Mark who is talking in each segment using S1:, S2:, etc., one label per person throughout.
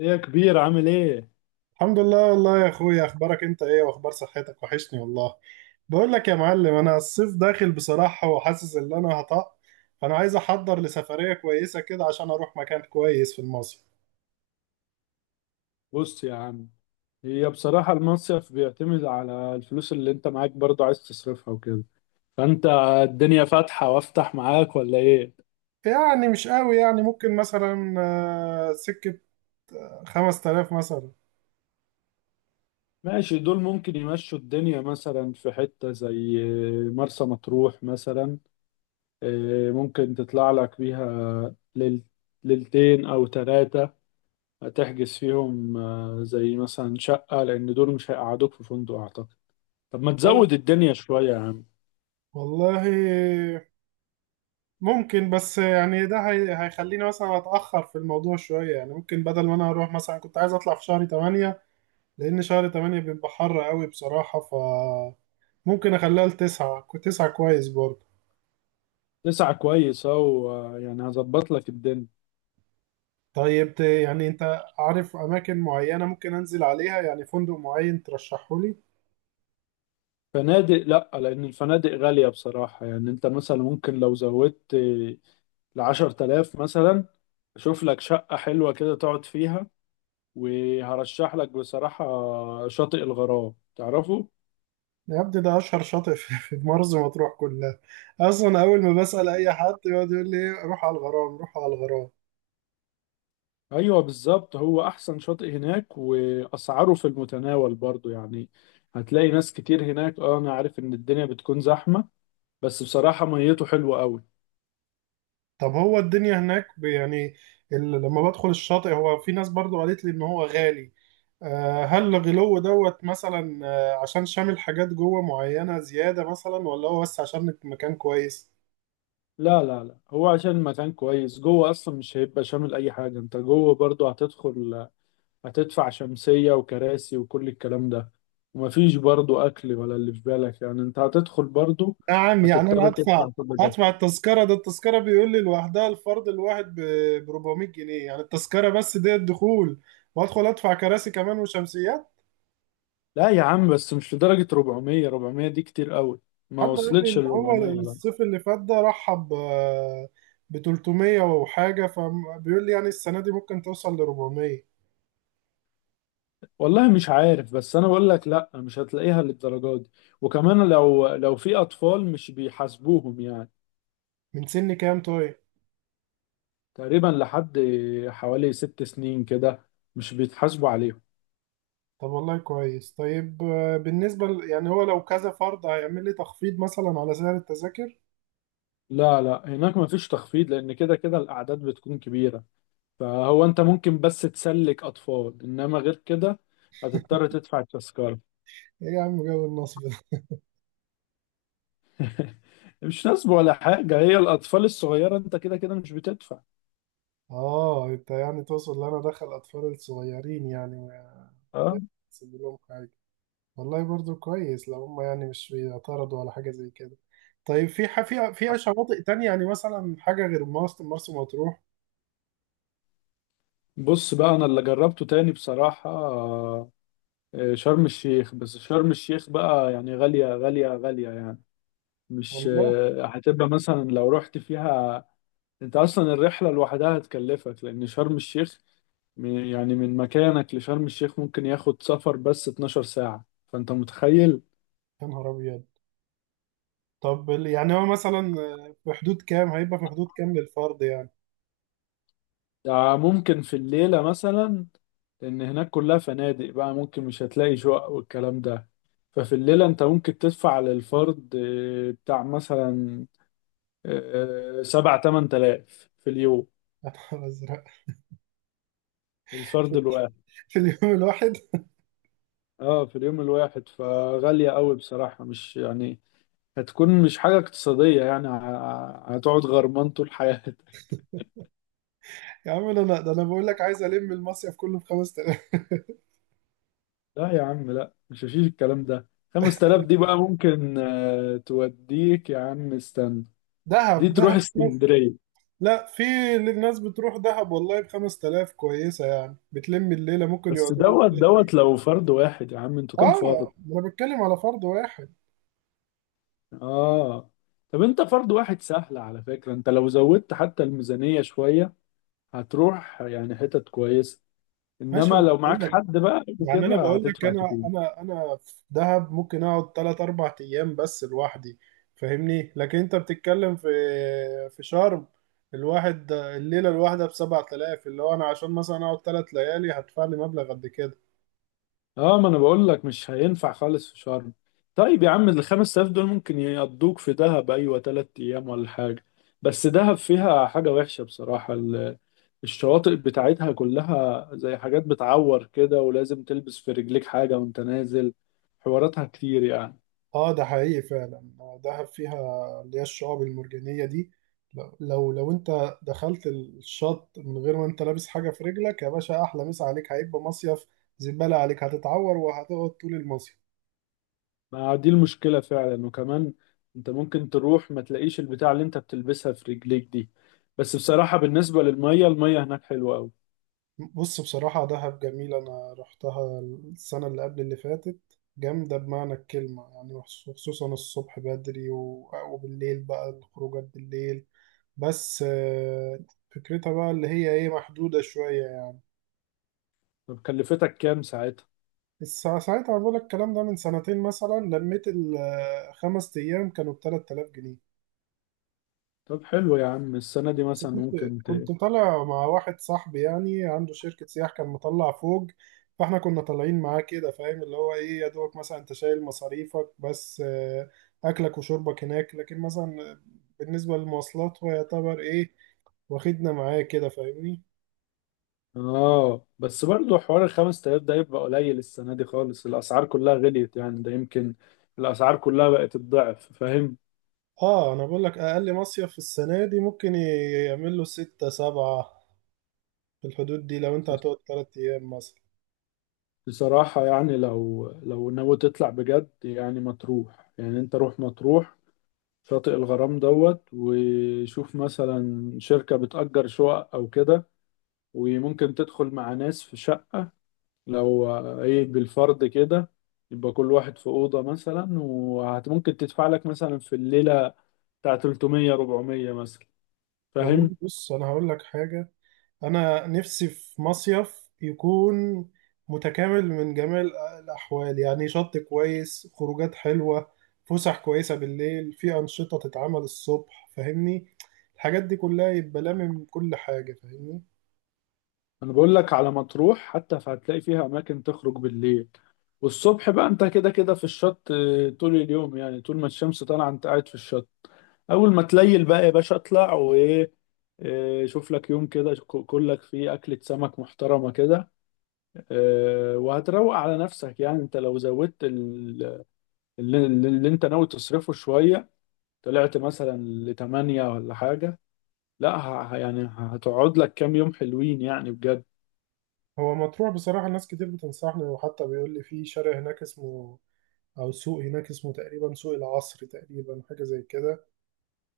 S1: ايه يا كبير، عامل ايه؟
S2: الحمد لله والله يا اخويا، اخبارك انت ايه واخبار صحتك؟ وحشني والله. بقول لك يا معلم، انا الصيف داخل بصراحة وحاسس ان انا هطق، فانا عايز احضر لسفرية كويسة كده عشان اروح مكان كويس في المصيف.
S1: بص يا عم. هي بصراحة المصيف بيعتمد على الفلوس اللي انت معاك، برضه عايز تصرفها وكده. فانت الدنيا فاتحة وافتح معاك ولا ايه؟
S2: يعني مش قوي، يعني ممكن مثلا سكة 5000 مثلا.
S1: ماشي، دول ممكن يمشوا الدنيا مثلا في حتة زي مرسى مطروح مثلا. إيه، ممكن تطلع لك بيها ليلتين او ثلاثة، هتحجز فيهم زي مثلا شقة، لان دول مش هيقعدوك في فندق اعتقد. طب ما
S2: وال-
S1: تزود الدنيا شوية يا عم.
S2: والله ممكن، بس يعني ده هيخليني مثلا اتأخر في الموضوع شوية. يعني ممكن بدل ما انا اروح مثلا، كنت عايز اطلع في شهر 8، لان شهر 8 بيبقى حر قوي بصراحة. ف ممكن اخليها لتسعة تسعة كويس برضه.
S1: تسعة كويس اهو، يعني هظبط لك الدنيا.
S2: طيب يعني انت عارف اماكن معينة ممكن انزل عليها؟ يعني فندق معين ترشحه لي.
S1: فنادق لا، لان الفنادق غالية بصراحة، يعني انت مثلا ممكن لو زودت لعشر تلاف مثلا، اشوف لك شقة حلوة كده تقعد فيها. وهرشح لك بصراحة شاطئ الغرام، تعرفه؟
S2: يا ابني ده اشهر شاطئ في مرسى مطروح كلها. اصلا اول ما بسأل اي حد يقعد يقول لي روح على الغرام، روح على الغرام.
S1: ايوه بالظبط، هو احسن شاطئ هناك واسعاره في المتناول برضو يعني. هتلاقي ناس كتير هناك، انا عارف ان الدنيا بتكون زحمة، بس بصراحة ميته حلوة قوي.
S2: طب هو الدنيا هناك يعني لما بدخل الشاطئ، هو في ناس برضو قالت لي ان هو غالي. هل الغلو دوت مثلا عشان شامل حاجات جوه معينة زيادة مثلا، ولا هو بس عشان مكان كويس؟
S1: لا لا لا، هو عشان مكان كويس جوه، اصلا مش هيبقى شامل اي حاجه، انت جوه برضو هتدخل، هتدفع شمسيه وكراسي وكل الكلام ده. ومفيش برضو اكل ولا اللي في بالك، يعني انت هتدخل برضو
S2: يا عم يعني انا
S1: هتضطر تدفع
S2: هدفع،
S1: كل ده.
S2: هدفع التذكره. ده التذكره بيقول لي لوحدها، الفرد الواحد ب 400 جنيه، يعني التذكره بس دي الدخول، وادخل ادفع كراسي كمان وشمسيات.
S1: لا يا عم، بس مش لدرجه 400، 400 دي كتير قوي، ما
S2: حد قال لي
S1: وصلتش
S2: ان
S1: ل
S2: هو
S1: 400، لا.
S2: الصيف اللي فات ده رحب ب 300 وحاجه، فبيقول لي يعني السنه دي ممكن توصل ل 400.
S1: والله مش عارف، بس انا بقول لك لا مش هتلاقيها للدرجه دي. وكمان لو في اطفال مش بيحاسبوهم يعني.
S2: من سن كام طيب؟
S1: تقريبا لحد حوالي 6 سنين كده مش بيتحاسبوا عليهم.
S2: طب والله كويس. طيب بالنسبه يعني هو لو كذا فرد هيعمل لي تخفيض مثلا على سعر التذاكر؟
S1: لا لا، هناك مفيش تخفيض لأن كده كده الأعداد بتكون كبيرة. فهو أنت ممكن بس تسلك أطفال، إنما غير كده هتضطر تدفع التذكرة.
S2: ايه يا عم جو النصب؟
S1: مش نصب ولا حاجة، هي الأطفال الصغيرة أنت كده كده مش بتدفع.
S2: اه انت يعني تقصد ان انا دخل اطفال الصغيرين يعني. ما
S1: أه.
S2: اسيب لهم حاجه، والله برضو كويس لو هم يعني مش بيعترضوا على حاجه زي كده. طيب في في فيها شواطئ تانية يعني، مثلا حاجه غير مرسى مطروح؟
S1: بص بقى، أنا اللي جربته تاني بصراحة شرم الشيخ. بس شرم الشيخ بقى يعني غالية غالية غالية يعني، مش
S2: والله.
S1: هتبقى مثلا لو رحت فيها، انت اصلا الرحله لوحدها هتكلفك، لان شرم الشيخ يعني من مكانك لشرم الشيخ ممكن ياخد سفر بس 12 ساعه، فانت متخيل.
S2: يا نهار ابيض. طب يعني هو مثلا في حدود كام هيبقى، في حدود كام للفرد يعني؟
S1: ده ممكن في الليله مثلا، لان هناك كلها فنادق بقى، ممكن مش هتلاقي شقق والكلام ده. ففي الليله انت ممكن تدفع للفرد بتاع مثلا اه، سبع تمن تلاف في اليوم.
S2: يا نهار ازرق
S1: الفرد الواحد،
S2: في اليوم الواحد؟
S1: اه، في اليوم الواحد، فغاليه قوي بصراحه مش يعني، هتكون مش حاجة اقتصادية، يعني هتقعد غرمان طول حياتك.
S2: يا عم انا لا، ده انا بقول لك عايز الم المصيف كله في 5000.
S1: لا يا عم لا، مش هشيل الكلام ده. 5000 دي بقى ممكن توديك يا عم، استنى،
S2: دهب،
S1: دي تروح
S2: دهب.
S1: اسكندرية.
S2: لا في ناس بتروح دهب والله ب 5000 كويسة، يعني بتلم الليلة، ممكن
S1: بس
S2: يقعدوا لهم
S1: دوت
S2: ثلاث أيام.
S1: دوت لو فرد واحد يا عم، انتوا كام
S2: اه
S1: فرد؟
S2: انا بتكلم على فرد واحد.
S1: اه. طب انت فرد واحد سهل، على فكرة انت لو زودت حتى الميزانية شوية هتروح يعني حتت كويسة،
S2: ماشي، ما
S1: انما
S2: أنا
S1: لو
S2: بقول
S1: معاك
S2: لك.
S1: حد بقى
S2: يعني انا
S1: وكده
S2: بقول لك،
S1: هتدفع
S2: انا
S1: كتير.
S2: انا انا في دهب ممكن اقعد 3 4 ايام بس لوحدي، فاهمني. لكن انت بتتكلم في في شرم، الواحد الليلة الواحدة ب 7000، اللي هو انا عشان مثلا اقعد 3 ليالي هدفع لي مبلغ قد كده.
S1: اه، ما انا بقول لك مش هينفع خالص في شرم. طيب يا عم ال 5000 دول ممكن يقضوك في دهب، ايوه 3 ايام ولا حاجه. بس دهب فيها حاجه وحشه بصراحه، الشواطئ بتاعتها كلها زي حاجات بتعور كده، ولازم تلبس في رجليك حاجه وانت نازل، حواراتها كتير يعني.
S2: اه ده حقيقي فعلا. دهب فيها اللي هي الشعاب المرجانية دي، لو انت دخلت الشط من غير ما انت لابس حاجة في رجلك، يا باشا احلى مسا عليك، هيبقى مصيف زبالة عليك، هتتعور وهتقعد طول المصيف.
S1: ما دي المشكله فعلا، وكمان انت ممكن تروح ما تلاقيش البتاع اللي انت بتلبسها في رجليك دي. بس بصراحه بالنسبه للميه، الميه هناك حلوه قوي.
S2: بص بصراحة دهب جميلة، انا رحتها السنة اللي قبل اللي فاتت. جامدة بمعنى الكلمة يعني، وخصوصا الصبح بدري وبالليل بقى الخروجات بالليل. بس فكرتها بقى اللي هي ايه محدودة شوية يعني.
S1: طب كلفتك كام؟
S2: بس ساعتها بقول لك الكلام ده من سنتين مثلا، لميت الخمس أيام كانوا ب 3000 جنيه.
S1: طب حلو يا عم، السنة دي
S2: بس
S1: مثلا ممكن ت...
S2: كنت طالع مع واحد صاحبي، يعني عنده شركة سياح، كان مطلع فوق، فاحنا كنا طالعين معاه كده، فاهم؟ اللي هو ايه يا دوبك مثلا انت شايل مصاريفك بس. أكلك وشربك هناك، لكن مثلا بالنسبة للمواصلات هو يعتبر ايه، واخدنا معاه كده، فاهمني.
S1: اه بس برضه حوار الخمس تلاف ده يبقى قليل، السنة دي خالص الأسعار كلها غليت يعني، ده يمكن الأسعار كلها بقت الضعف، فاهم؟
S2: اه انا بقول لك، اقل مصيف في السنة دي ممكن يعمل له ستة سبعة، في الحدود دي لو انت هتقعد تلات ايام مثلا.
S1: بصراحة يعني لو ناوي تطلع بجد يعني مطروح، يعني انت روح مطروح شاطئ الغرام دوت، وشوف مثلا شركة بتأجر شقق أو كده، وممكن تدخل مع ناس في شقة، لو ايه بالفرد كده، يبقى كل واحد في أوضة مثلا، وممكن تدفع لك مثلا في الليلة بتاع 300 400 مثلا،
S2: والله
S1: فاهم؟
S2: بص، انا هقول لك حاجة. انا نفسي في مصيف يكون متكامل من جميع الاحوال، يعني شط كويس، خروجات حلوة، فسح كويسة بالليل، في انشطة تتعمل الصبح، فاهمني؟ الحاجات دي كلها يبقى لامم كل حاجة، فاهمني.
S1: انا بقول لك على مطروح حتى، فهتلاقي فيها اماكن تخرج بالليل، والصبح بقى انت كده كده في الشط طول اليوم يعني، طول ما الشمس طالعة انت قاعد في الشط. اول ما تليل بقى يا باشا اطلع وايه، آه، شوف لك يوم كده كلك فيه أكلة سمك محترمة كده وهتروق على نفسك. يعني انت لو زودت اللي انت ناوي تصرفه شوية، طلعت مثلا لتمانية ولا حاجة، لا يعني هتقعد لك كام يوم حلوين يعني بجد.
S2: هو مطروح بصراحة ناس كتير بتنصحني، وحتى بيقول لي في شارع هناك اسمه او سوق هناك اسمه تقريبا سوق العصر تقريبا، حاجة زي كده.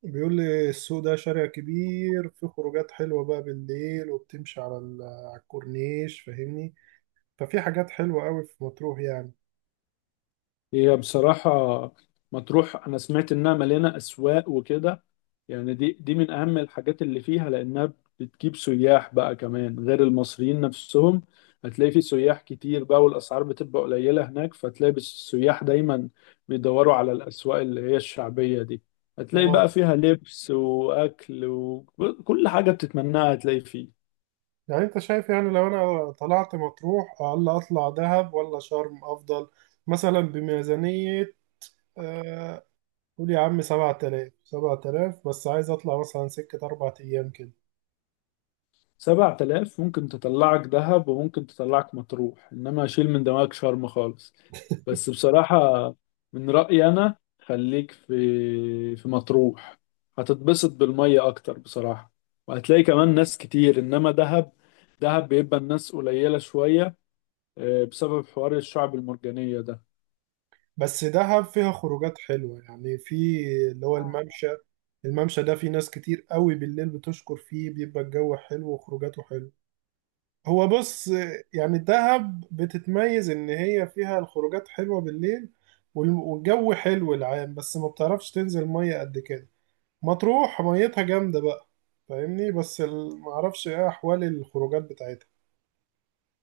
S2: بيقول لي السوق ده شارع كبير، في خروجات حلوة بقى بالليل، وبتمشي على على الكورنيش، فاهمني؟ ففي حاجات حلوة قوي في مطروح يعني.
S1: هي بصراحة مطروح، أنا سمعت إنها مليانة أسواق وكده، يعني دي من أهم الحاجات اللي فيها، لأنها بتجيب سياح بقى كمان غير المصريين نفسهم. هتلاقي في سياح كتير بقى، والأسعار بتبقى قليلة هناك، فتلاقي بس السياح دايما بيدوروا على الأسواق اللي هي الشعبية دي. هتلاقي
S2: اه.
S1: بقى فيها لبس وأكل وكل حاجة بتتمناها هتلاقي فيه.
S2: يعني انت شايف يعني لو انا طلعت مطروح، ولا اطلع دهب، ولا شرم افضل مثلا بميزانية آه، قول يا عم سبعة آلاف؟ سبعة آلاف بس، عايز اطلع مثلا سكة أربع أيام كده.
S1: 7000 ممكن تطلعك دهب وممكن تطلعك مطروح، إنما شيل من دماغك شرم خالص. بس بصراحة من رأيي، أنا خليك في مطروح، هتتبسط بالمية أكتر بصراحة، وهتلاقي كمان ناس كتير، إنما دهب، دهب بيبقى الناس قليلة شوية بسبب حوار الشعب المرجانية ده.
S2: بس دهب فيها خروجات حلوة يعني، في اللي هو الممشى ده في ناس كتير قوي بالليل بتشكر فيه، بيبقى الجو حلو وخروجاته حلو. هو بص، يعني دهب بتتميز إن هي فيها الخروجات حلوة بالليل والجو حلو العام، بس ما بتعرفش تنزل مية قد كده. مطروح ميتها جامدة بقى، فاهمني. بس معرفش ايه أحوال الخروجات بتاعتها.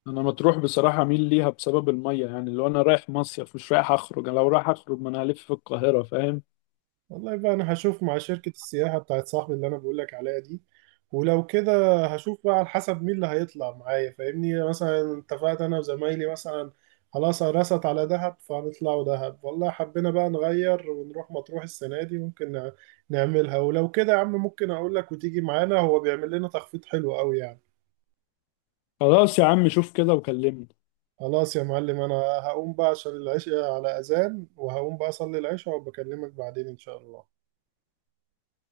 S1: أنا مطروح بصراحة أميل ليها بسبب المية، يعني لو أنا رايح مصيف مش رايح أخرج، أنا لو رايح أخرج ما أنا هلف في القاهرة فاهم.
S2: والله بقى انا هشوف مع شركة السياحة بتاعت صاحبي اللي انا بقولك عليها دي، ولو كده هشوف بقى على حسب مين اللي هيطلع معايا، فاهمني؟ مثلا اتفقت انا وزمايلي مثلا خلاص رست على دهب، فهنطلعوا دهب. والله حبينا بقى نغير ونروح مطروح السنة دي، ممكن نعملها. ولو كده يا عم ممكن اقولك وتيجي معانا، هو بيعمل لنا تخفيض حلو قوي يعني.
S1: خلاص يا عم شوف كده وكلمني.
S2: خلاص يا معلم، انا هقوم بقى عشان العشاء على اذان، وهقوم بقى اصلي العشاء وبكلمك بعدين ان شاء الله.